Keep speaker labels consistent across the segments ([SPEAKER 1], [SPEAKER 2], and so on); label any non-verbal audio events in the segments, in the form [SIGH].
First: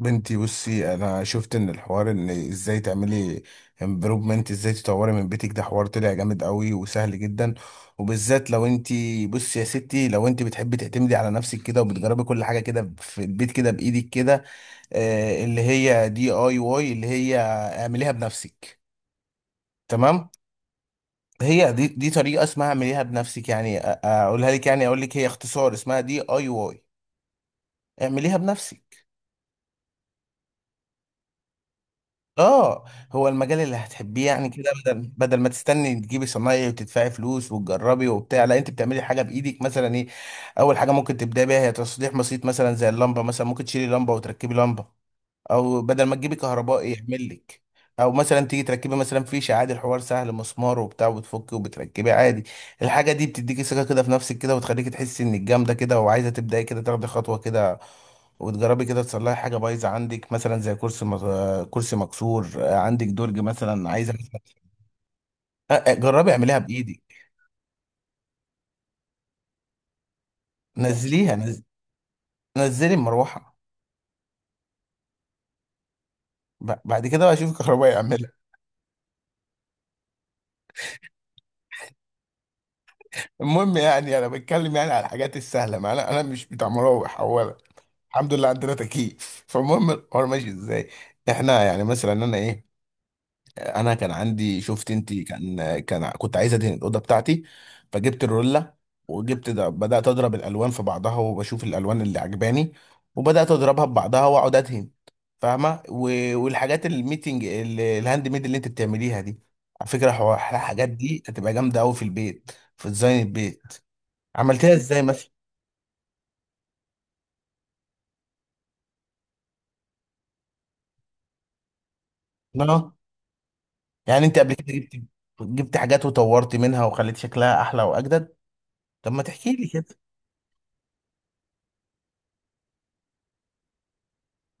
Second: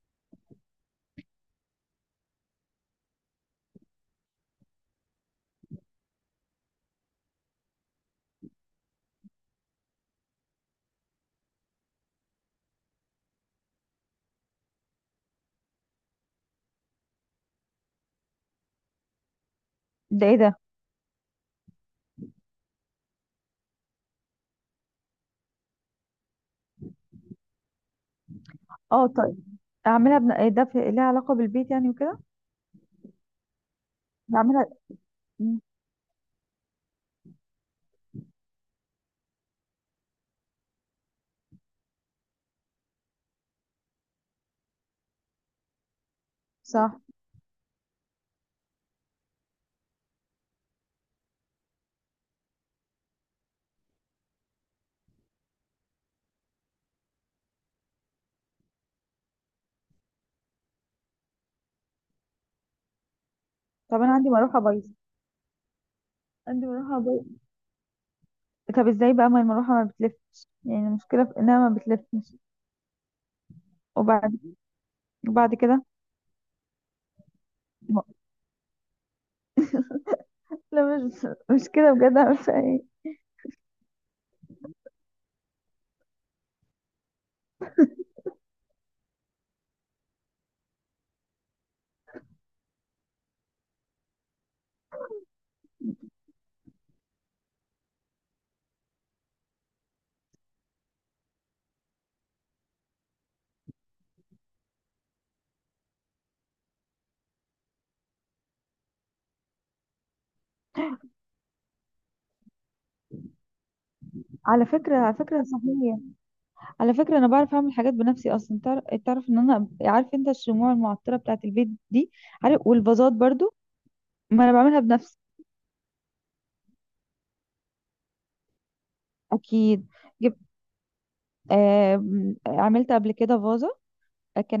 [SPEAKER 1] بنتي، بصي، انا شفت ان الحوار، ازاي تعملي امبروفمنت، ازاي تطوري من بيتك. ده حوار طلع جامد قوي وسهل جدا، وبالذات لو انت، بصي يا ستي، لو انت بتحبي تعتمدي على نفسك كده وبتجربي كل حاجه كده في البيت كده بايدك كده. اللي هي دي اي واي، اللي هي اعمليها بنفسك.
[SPEAKER 2] ده
[SPEAKER 1] تمام.
[SPEAKER 2] ايه ده؟
[SPEAKER 1] هي دي طريقه اسمها اعمليها بنفسك. يعني اقولها لك، يعني اقول لك، هي اختصار اسمها دي اي واي، اعمليها بنفسك.
[SPEAKER 2] اه طيب. إيه ده؟ ليها علاقة بالبيت يعني وكده؟
[SPEAKER 1] اه، هو المجال اللي هتحبيه يعني.
[SPEAKER 2] بعملها.
[SPEAKER 1] كده بدل ما
[SPEAKER 2] مم.
[SPEAKER 1] تستني تجيبي صنايعي وتدفعي فلوس وتجربي وبتاع، لا، انت بتعملي حاجه بايدك، مثلا ايه؟ اول حاجه ممكن تبداي بيها هي تصليح بسيط، مثلا زي اللمبه، مثلا ممكن تشيلي لمبه وتركبي لمبه، او بدل ما تجيبي كهربائي
[SPEAKER 2] صح.
[SPEAKER 1] يعمل لك، او مثلا تيجي تركبي مثلا فيشه عادي. الحوار سهل، مسمار وبتاع، وبتفكي وبتركبي عادي. الحاجه دي بتديكي ثقه كده في نفسك كده، وتخليكي تحسي انك جامده كده، وعايزه تبداي كده تاخدي خطوه كده وتجربي كده تصلحي حاجه بايظه عندك، مثلا زي كرسي كرسي مكسور، عندك درج مثلا
[SPEAKER 2] طب
[SPEAKER 1] عايزه.
[SPEAKER 2] انا عندي مروحة بايظة.
[SPEAKER 1] جربي اعمليها
[SPEAKER 2] عندي مروحة
[SPEAKER 1] بايدك.
[SPEAKER 2] بايظة. طب ازاي بقى؟ ما المروحة ما بتلفش، يعني المشكلة
[SPEAKER 1] نزليها
[SPEAKER 2] في
[SPEAKER 1] نز...
[SPEAKER 2] انها ما بتلفش.
[SPEAKER 1] نزلي المروحه.
[SPEAKER 2] وبعد وبعد كده.
[SPEAKER 1] بعد كده بقى شوفي الكهربائي
[SPEAKER 2] ما-
[SPEAKER 1] يعملها.
[SPEAKER 2] لا، مش كده، بجد أعمل فيها ايه؟
[SPEAKER 1] المهم، يعني انا بتكلم يعني على الحاجات السهله، ما انا مش بتاع مراوح اولا، الحمد لله عندنا تكييف. فالمهم الحوار ماشي ازاي. احنا يعني مثلا انا ايه، انا كان عندي، شفت انت، كان كان كنت عايز ادهن الاوضه بتاعتي، فجبت الرولة وجبت ده، بدات اضرب الالوان في بعضها وبشوف الالوان اللي عجباني، وبدات اضربها ببعضها واقعد ادهن، فاهمه؟ والحاجات الميتنج، الهاند ميد اللي انت بتعمليها دي، على فكره، الحاجات دي هتبقى جامده قوي في البيت، في ديزاين البيت.
[SPEAKER 2] على
[SPEAKER 1] عملتها
[SPEAKER 2] فكرة
[SPEAKER 1] ازاي
[SPEAKER 2] على
[SPEAKER 1] مثلا؟
[SPEAKER 2] فكرة صحيح. على فكرة انا بعرف اعمل حاجات بنفسي اصلا، تعرف ان انا؟ عارف انت الشموع المعطرة بتاعة البيت دي؟ عارف؟ والفازات برضو.
[SPEAKER 1] يعني انت
[SPEAKER 2] ما انا
[SPEAKER 1] قبل كده
[SPEAKER 2] بعملها بنفسي.
[SPEAKER 1] جبت حاجات وطورت منها وخليت شكلها احلى واجدد. طب ما تحكي لي
[SPEAKER 2] اكيد.
[SPEAKER 1] كده.
[SPEAKER 2] جبت. آه... عملت قبل كده فازة،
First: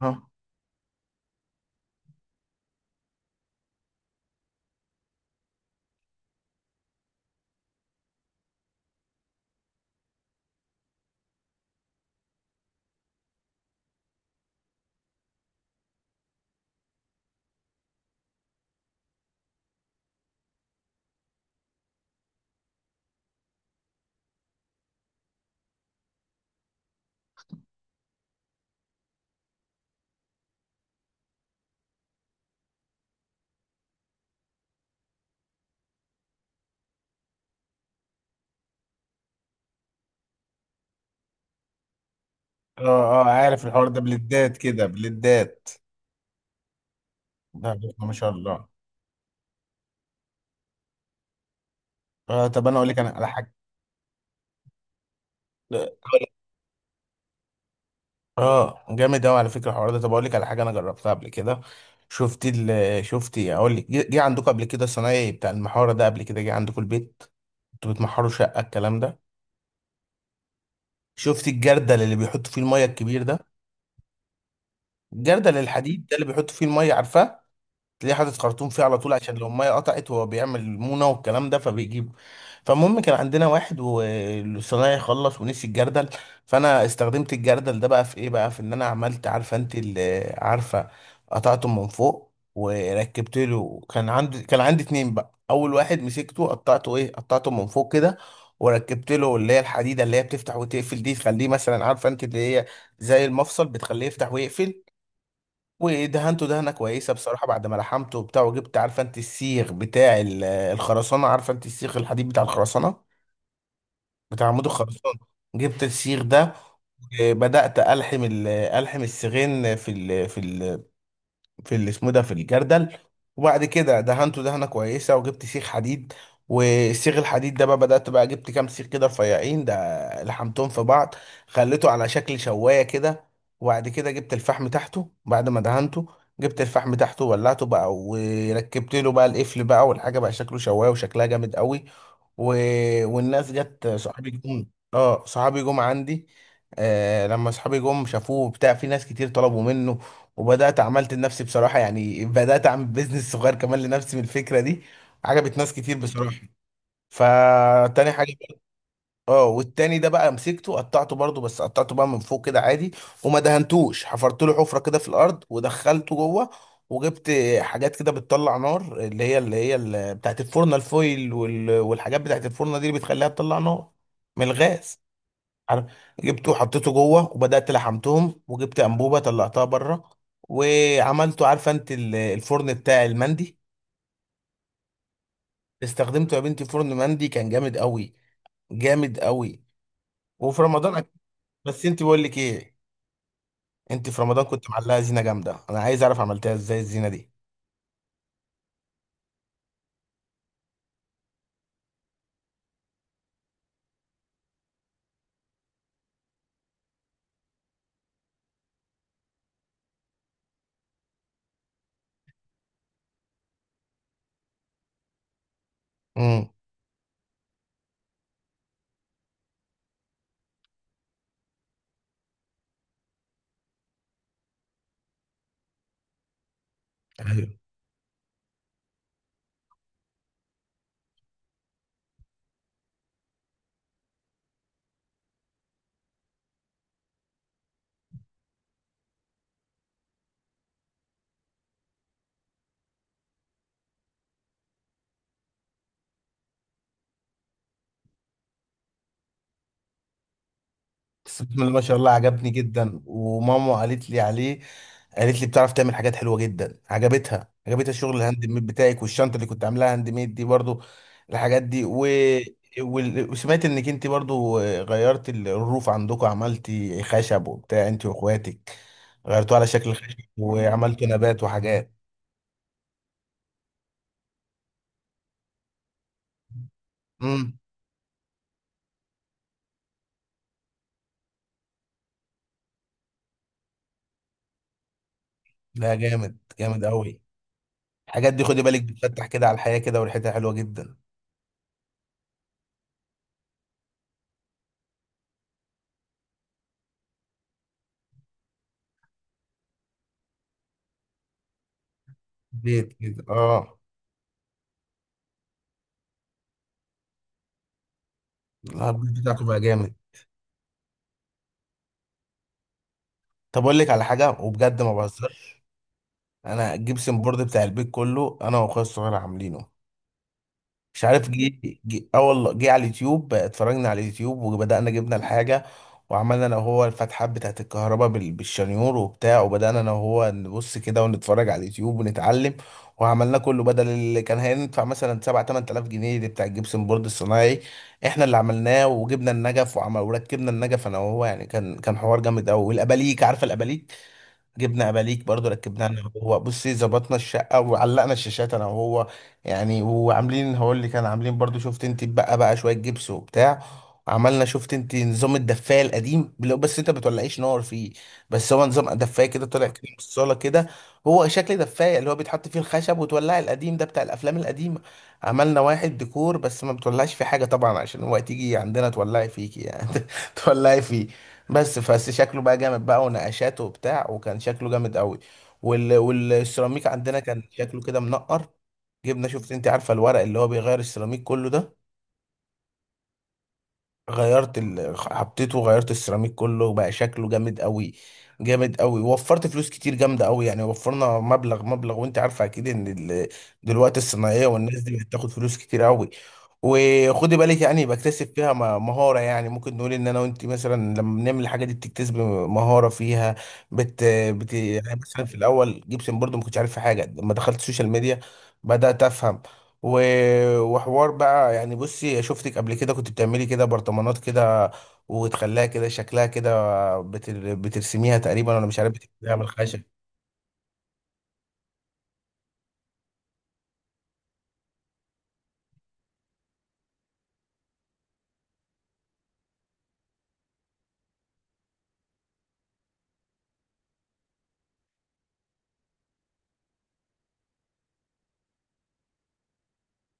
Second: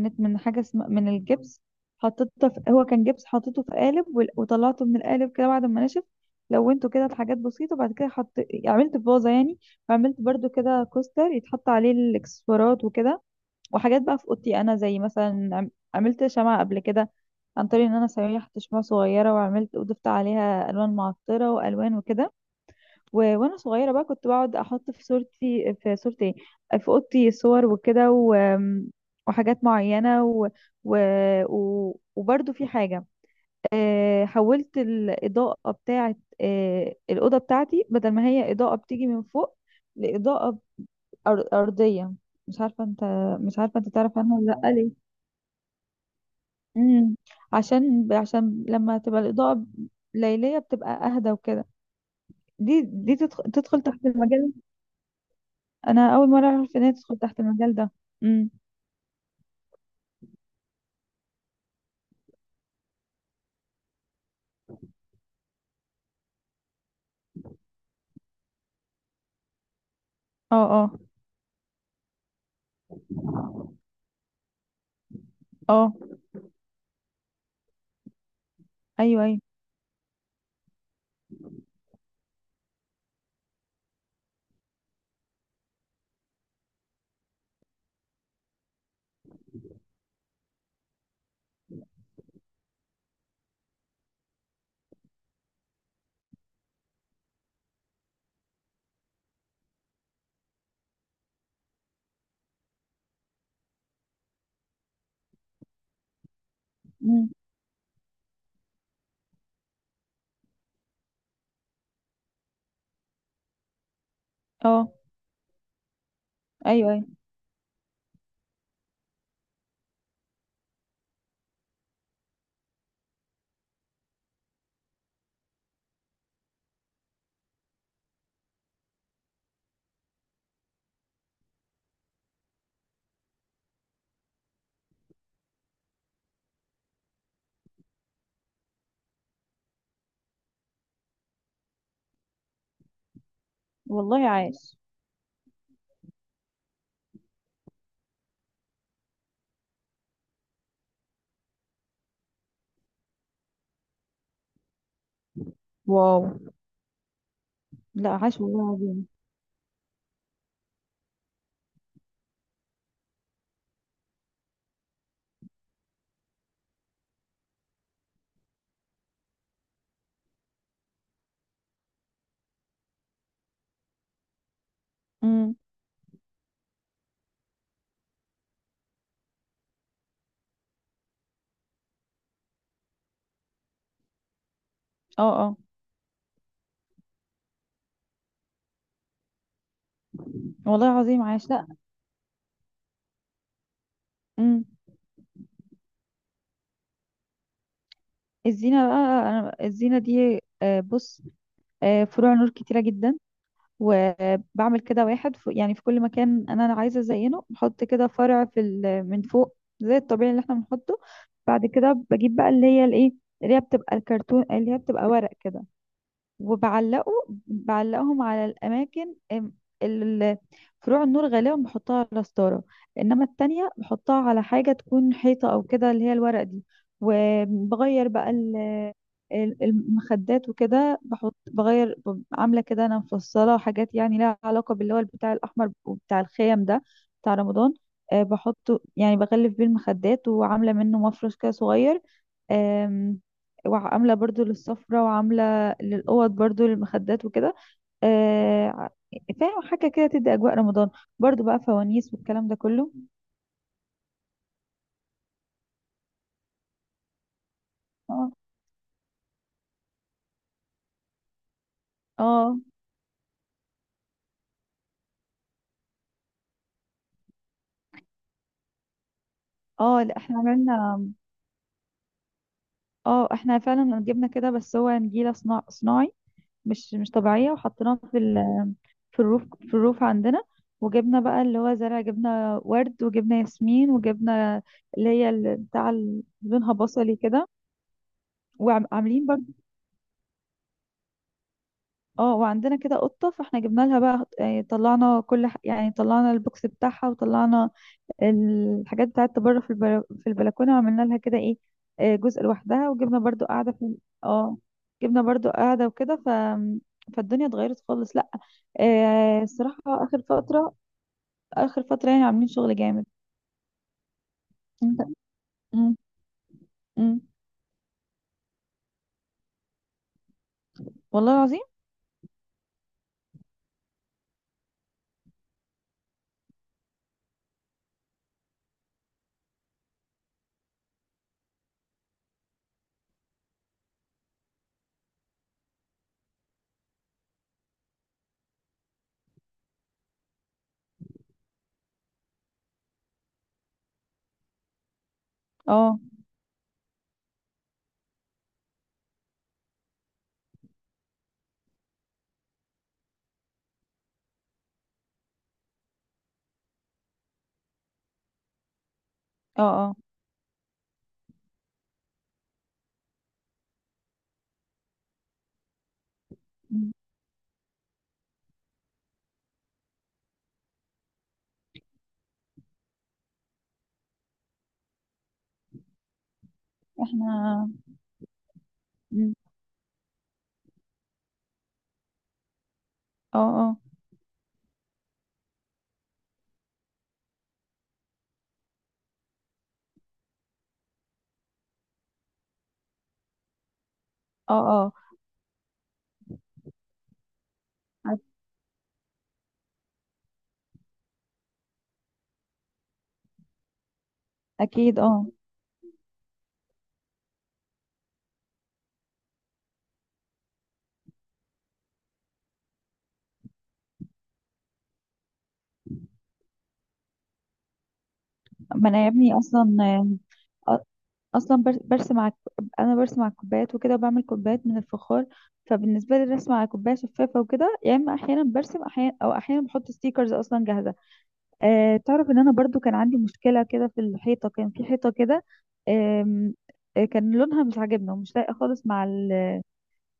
[SPEAKER 1] اه،
[SPEAKER 2] من حاجة اسمها من الجبس. حطيتها في هو كان جبس حطيته في قالب، وطلعته من القالب كده بعد ما نشف. لونته كده لحاجات بسيطة، وبعد كده حط، عملت فازة يعني. وعملت برضو كده كوستر يتحط عليه الاكسسوارات وكده. وحاجات بقى في اوضتي انا، زي مثلا عملت شمعة قبل كده، عن طريق ان انا سيحت شمعة صغيرة وعملت وضفت عليها الوان معطرة والوان وكده. وانا صغيره بقى كنت بقعد احط في صورتي، في صورتي إيه؟ في اوضتي صور وكده. و... آمم، وحاجات معينه. و... وبرده في حاجه. حولت الاضاءه بتاعه الاوضه بتاعتي، بدل ما هي اضاءه بتيجي من فوق، لاضاءه ارضيه. مش عارفه انت
[SPEAKER 1] اه، اه،
[SPEAKER 2] مش
[SPEAKER 1] عارف
[SPEAKER 2] عارفه
[SPEAKER 1] الحوار
[SPEAKER 2] انت
[SPEAKER 1] ده،
[SPEAKER 2] تعرف عنها
[SPEAKER 1] بلدات
[SPEAKER 2] ولا لا،
[SPEAKER 1] كده
[SPEAKER 2] ليه؟
[SPEAKER 1] بلدات.
[SPEAKER 2] امم
[SPEAKER 1] ده عرفنا،
[SPEAKER 2] عشان
[SPEAKER 1] ما شاء
[SPEAKER 2] عشان
[SPEAKER 1] الله.
[SPEAKER 2] لما تبقى الاضاءه ليليه بتبقى اهدى وكده.
[SPEAKER 1] طب انا
[SPEAKER 2] دي
[SPEAKER 1] اقول لك انا
[SPEAKER 2] دي
[SPEAKER 1] على
[SPEAKER 2] تدخل,
[SPEAKER 1] حاجه.
[SPEAKER 2] تدخل تحت المجال. انا اول مره اعرف ان هي تدخل تحت المجال ده. امم.
[SPEAKER 1] اه، جامد قوي على فكره الحوار ده. طب اقول لك على حاجه انا جربتها قبل كده. شفت إيه؟ اقول لك، جه عندكم قبل كده الصنايعي بتاع المحاره ده قبل كده، جه عندكم البيت؟ انتوا بتمحروا شقه، الكلام ده؟
[SPEAKER 2] اه، اه،
[SPEAKER 1] شفت الجردل اللي بيحطوا فيه الميه الكبير ده، الجردل
[SPEAKER 2] اه.
[SPEAKER 1] الحديد ده اللي بيحطوا فيه الميه، عارفاه؟ تلاقيه حاطط خرطوم فيه على طول
[SPEAKER 2] ايوه،
[SPEAKER 1] عشان
[SPEAKER 2] ايوه.
[SPEAKER 1] لو الميه قطعت، هو بيعمل المونه والكلام ده فبيجيب. فالمهم كان عندنا واحد، والصنايعي خلص ونسي الجردل، فانا استخدمت الجردل ده بقى في ايه بقى، في ان انا عملت، عارفه انت اللي عارفه، قطعته من فوق وركبت له. كان عندي اتنين بقى، اول واحد مسكته قطعته، ايه، قطعته من فوق كده وركبت له اللي هي الحديده اللي هي بتفتح وتقفل دي، تخليه مثلا، عارفه انت اللي هي زي المفصل، بتخليه يفتح ويقفل. ودهنته دهنه كويسه
[SPEAKER 2] امم.
[SPEAKER 1] بصراحه بعد ما لحمته وبتاع، وجبت، عارفه انت السيخ بتاع الخرسانه، عارفه انت السيخ الحديد بتاع الخرسانه، بتاع عمود
[SPEAKER 2] اه.
[SPEAKER 1] الخرسانه. جبت السيخ ده،
[SPEAKER 2] ايوه، ايوه.
[SPEAKER 1] وبدات الحم السيخين في ال آه، في ال في اللي اسمه ده، في الجردل. وبعد كده دهنته دهنه كويسه وجبت سيخ حديد، والسيخ الحديد ده بقى بدات بقى جبت كام سيخ كده رفيعين ده، لحمتهم في بعض، خليته على شكل شوايه كده. وبعد كده جبت الفحم تحته بعد ما دهنته، جبت الفحم تحته وولعته بقى، وركبت له بقى القفل بقى، والحاجه بقى شكله شوايه، وشكلها جامد قوي. و... والناس جت،
[SPEAKER 2] والله
[SPEAKER 1] صحابي جم.
[SPEAKER 2] عاش.
[SPEAKER 1] اه، صحابي جم عندي. آه، لما صحابي جم شافوه بتاع، في ناس كتير طلبوا منه، وبدأت عملت لنفسي بصراحة، يعني بدأت أعمل بيزنس صغير كمان لنفسي من الفكرة دي، عجبت ناس كتير
[SPEAKER 2] واو.
[SPEAKER 1] بصراحة،
[SPEAKER 2] لا،
[SPEAKER 1] فتاني حاجة.
[SPEAKER 2] عاش والله عظيم.
[SPEAKER 1] اه، والتاني ده بقى مسكته قطعته برضو، بس قطعته بقى من فوق كده عادي، وما دهنتوش، حفرت له حفره كده في الارض ودخلته جوه، وجبت حاجات كده بتطلع نار، اللي هي اللي بتاعت الفرن، الفويل والحاجات بتاعت الفرن دي اللي بتخليها تطلع نار من الغاز،
[SPEAKER 2] امم.
[SPEAKER 1] عارف؟ جبته وحطيته جوه وبدات لحمتهم، وجبت انبوبه طلعتها بره، وعملته، عارفه انت الفرن بتاع المندي.
[SPEAKER 2] اه، اه.
[SPEAKER 1] استخدمته يا بنتي، فرن مندي كان جامد قوي، جامد قوي، وفي
[SPEAKER 2] والله
[SPEAKER 1] رمضان.
[SPEAKER 2] عظيم، عاش. لا.
[SPEAKER 1] بس انت، بقول لك ايه، انت في رمضان
[SPEAKER 2] امم.
[SPEAKER 1] كنت معلقه زينه جامده، انا عايز اعرف عملتها ازاي الزينه دي.
[SPEAKER 2] الزينه بقى، انا الزينه دي بص. فروع نور كتيره جدا، وبعمل كده واحد، في كل مكان انا عايزه ازينه. بحط كده فرع من فوق زي الطبيعي اللي احنا بنحطه. بعد كده بجيب بقى اللي هي الايه، اللي هي بتبقى الكرتون، اللي هي بتبقى ورق كده،
[SPEAKER 1] امم.
[SPEAKER 2] وبعلقه. بعلقهم على الأماكن. ال- فروع النور غالبا بحطها على ستارة، إنما التانية بحطها على حاجة تكون حيطة أو كده، اللي هي الورق دي.
[SPEAKER 1] ايوه.
[SPEAKER 2] وبغير بقى المخدات وكده، بحط بغير عاملة كده. أنا مفصلة حاجات يعني لها علاقة باللي هو البتاع الأحمر وبتاع الخيم ده، بتاع رمضان. بحطه يعني بغلف بيه المخدات، وعاملة منه مفرش كده صغير. آم، وعاملة برضو للسفرة وعاملة للأوض برضو للمخدات وكده. آه ع- فاهم؟ حاجة كده تدي أجواء رمضان،
[SPEAKER 1] بس،
[SPEAKER 2] برضو
[SPEAKER 1] بسم
[SPEAKER 2] بقى
[SPEAKER 1] الله ما شاء الله،
[SPEAKER 2] فوانيس والكلام
[SPEAKER 1] عجبني
[SPEAKER 2] ده كله.
[SPEAKER 1] جدا وماما قالت لي عليه. قالت لي بتعرف تعمل حاجات حلوه جدا، عجبتها، عجبتها الشغل
[SPEAKER 2] اه،
[SPEAKER 1] الهاند ميد بتاعك، والشنطه اللي كنت عاملاها هاند ميد دي برضو، الحاجات دي.
[SPEAKER 2] اه،
[SPEAKER 1] وسمعت انك انت برضو غيرت الروف عندكم، عملتي خشب وبتاع انت واخواتك، غيرتوه على شكل
[SPEAKER 2] اه. لا،
[SPEAKER 1] خشب
[SPEAKER 2] احنا
[SPEAKER 1] وعملتوا
[SPEAKER 2] عملنا.
[SPEAKER 1] نبات وحاجات.
[SPEAKER 2] اه، احنا فعلا جبنا كده، بس هو نجيلة صناعي، مش طبيعية،
[SPEAKER 1] امم.
[SPEAKER 2] وحطيناها في الروف عندنا. وجبنا بقى اللي هو زرع، جبنا ورد وجبنا ياسمين وجبنا اللي هي بتاع
[SPEAKER 1] لا، جامد،
[SPEAKER 2] لونها
[SPEAKER 1] جامد
[SPEAKER 2] بصلي
[SPEAKER 1] قوي.
[SPEAKER 2] كده.
[SPEAKER 1] الحاجات دي خدي بالك بتفتح
[SPEAKER 2] وعاملين،
[SPEAKER 1] كده على الحياة كده، وريحتها حلوة جدا.
[SPEAKER 2] اه. وعندنا كده قطة، فاحنا جبنا لها بقى طلعنا يعني طلعنا البوكس بتاعها، وطلعنا الحاجات بتاعتها بره في البلكونة، وعملنا لها كده ايه، جزء لوحدها.
[SPEAKER 1] بيت
[SPEAKER 2] وجبنا
[SPEAKER 1] كده،
[SPEAKER 2] برضو قاعدة
[SPEAKER 1] اه.
[SPEAKER 2] في. اه. جبنا برضو قاعدة وكده. فالدنيا اتغيرت خالص. لا.
[SPEAKER 1] لا، البيت بتاعته بقى
[SPEAKER 2] الصراحة
[SPEAKER 1] جامد.
[SPEAKER 2] آخر فترة، آخر فترة يعني عاملين شغل جامد.
[SPEAKER 1] طب اقول لك على حاجة وبجد ما
[SPEAKER 2] انت.
[SPEAKER 1] بهزرش.
[SPEAKER 2] مم.
[SPEAKER 1] انا
[SPEAKER 2] مم.
[SPEAKER 1] الجبسن بورد بتاع البيت كله انا واخويا الصغير عاملينه. مش عارف،
[SPEAKER 2] والله العظيم.
[SPEAKER 1] جه، اه والله، جه على اليوتيوب، اتفرجنا على اليوتيوب وبدأنا جبنا الحاجة، وعملنا انا وهو الفتحات بتاعت الكهرباء بالشنيور وبتاع، وبدأنا انا وهو نبص كده ونتفرج على اليوتيوب ونتعلم، وعملنا كله بدل اللي كان هيدفع مثلا 7 8000 جنيه دي بتاع الجبسن بورد الصناعي، احنا اللي عملناه. وجبنا النجف وعمل وركبنا النجف انا وهو، يعني كان حوار جامد قوي، والاباليك، عارفه الاباليك؟ جبنا اباليك برضو ركبناها
[SPEAKER 2] اه،
[SPEAKER 1] انا وهو، بصي، ظبطنا الشقه وعلقنا الشاشات انا وهو، يعني. وعاملين، هقول اللي كان، عاملين برضو، شفت انت بقى، شويه جبس وبتاع. عملنا، شفت انت، نظام الدفايه القديم، اللي هو بس انت ما بتولعيش نار فيه، بس هو نظام دفايه كده
[SPEAKER 2] اه،
[SPEAKER 1] طلع كده من
[SPEAKER 2] اه.
[SPEAKER 1] الصاله كده، هو شكل دفايه اللي هو بيتحط فيه الخشب وتولعي، القديم ده بتاع الافلام القديمه. عملنا واحد ديكور، بس ما
[SPEAKER 2] مم.
[SPEAKER 1] بتولعش فيه حاجه طبعا، عشان هو تيجي عندنا تولعي فيكي يعني. [LAUGHS] تولعي فيه. بس شكله بقى جامد بقى، ونقشاته وبتاع، وكان شكله جامد قوي. والسيراميك عندنا كان
[SPEAKER 2] احنا.
[SPEAKER 1] شكله كده منقر. جبنا،
[SPEAKER 2] مم.
[SPEAKER 1] شفت انت، عارفه الورق اللي هو بيغير السيراميك كله ده،
[SPEAKER 2] اه، اه،
[SPEAKER 1] غيرت حطيته وغيرت السيراميك كله، وبقى شكله جامد قوي، جامد قوي. وفرت فلوس كتير جامده قوي، يعني وفرنا مبلغ مبلغ، وانت عارفه اكيد ان دلوقتي الصناعيه والناس
[SPEAKER 2] اه،
[SPEAKER 1] دي بتاخد فلوس كتير قوي. وخدي بالك، يعني
[SPEAKER 2] اه.
[SPEAKER 1] بكتسب فيها مهارة، يعني ممكن نقول ان انا وانت مثلا لما بنعمل الحاجة دي بتكتسب مهارة فيها. بت,
[SPEAKER 2] اكيد،
[SPEAKER 1] يعني مثلا
[SPEAKER 2] اه.
[SPEAKER 1] في الاول جيبسن برضو ما كنتش عارف في حاجة، لما دخلت السوشيال ميديا بدأت افهم. و... وحوار بقى، يعني، بصي شفتك قبل كده كنت بتعملي كده برطمانات كده وتخليها كده شكلها كده، بترسميها تقريبا، انا مش
[SPEAKER 2] ما
[SPEAKER 1] عارف،
[SPEAKER 2] انا يا ابني
[SPEAKER 1] بتعمليها من
[SPEAKER 2] اصلا.
[SPEAKER 1] الخشب.
[SPEAKER 2] اصلا برسم على، انا برسم على الكوبايات وكده، وبعمل كوبايات من الفخار. فبالنسبه لي الرسم على كوبايه شفافه وكده، يا اما احيانا برسم، احيانا او احيانا بحط ستيكرز اصلا جاهزه. تعرف ان انا برضو كان عندي مشكله كده في الحيطه، كان في حيطه كده. آم، كان لونها مش عاجبنا ومش لايقه خالص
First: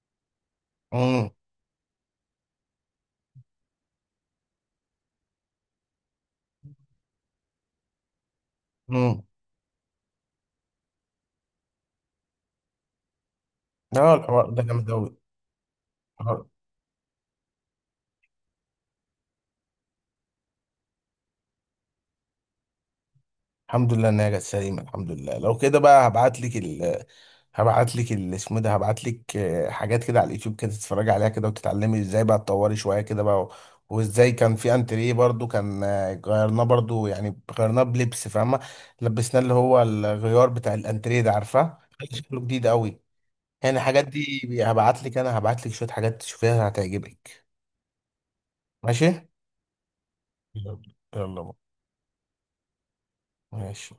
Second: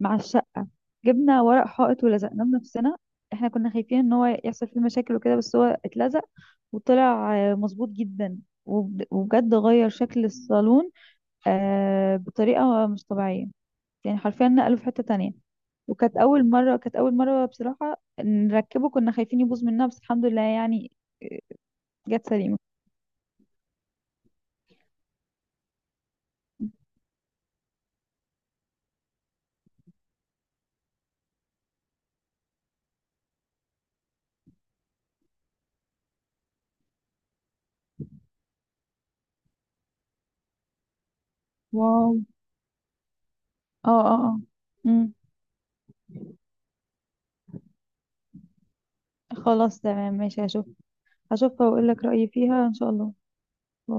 [SPEAKER 2] مع الشقه.
[SPEAKER 1] امم.
[SPEAKER 2] جبنا ورق حائط ولزقناه بنفسنا. احنا كنا خايفين ان هو يحصل فيه مشاكل وكده، بس هو اتلزق وطلع مظبوط جدا،
[SPEAKER 1] امم.
[SPEAKER 2] وبجد غير شكل الصالون، بطريقة مش طبيعية.
[SPEAKER 1] اه،
[SPEAKER 2] يعني حرفيا
[SPEAKER 1] الحوار ده
[SPEAKER 2] نقله في
[SPEAKER 1] جامد
[SPEAKER 2] حتة
[SPEAKER 1] قوي.
[SPEAKER 2] تانية. وكانت أول مرة بصراحة نركبه، كنا خايفين يبوظ مننا، بس الحمد لله يعني جت سليمة.
[SPEAKER 1] الحمد لله ان هي جت سليمه، الحمد لله. لو كده بقى، هبعت لك، ال اسمه ده هبعت لك، حاجات كده على اليوتيوب كده تتفرجي عليها كده وتتعلمي ازاي بقى تطوري شويه كده بقى. وازاي كان في انتريه برضو، كان غيرناه برضو، يعني غيرناه بلبس، فاهمه؟ لبسناه اللي هو الغيار بتاع الانتريه ده، عارفاه؟ كان
[SPEAKER 2] واو.
[SPEAKER 1] شكله جديد قوي. يعني
[SPEAKER 2] اه،
[SPEAKER 1] الحاجات
[SPEAKER 2] اه، اه.
[SPEAKER 1] دي هبعت
[SPEAKER 2] مم.
[SPEAKER 1] لك، انا هبعت لك شويه حاجات تشوفيها هتعجبك. ماشي.
[SPEAKER 2] خلاص، تمام، ماشي، هشوف.
[SPEAKER 1] يلا. يلا بقى.
[SPEAKER 2] هشوفها وأقول لك رأيي فيها إن شاء الله.
[SPEAKER 1] ماشي.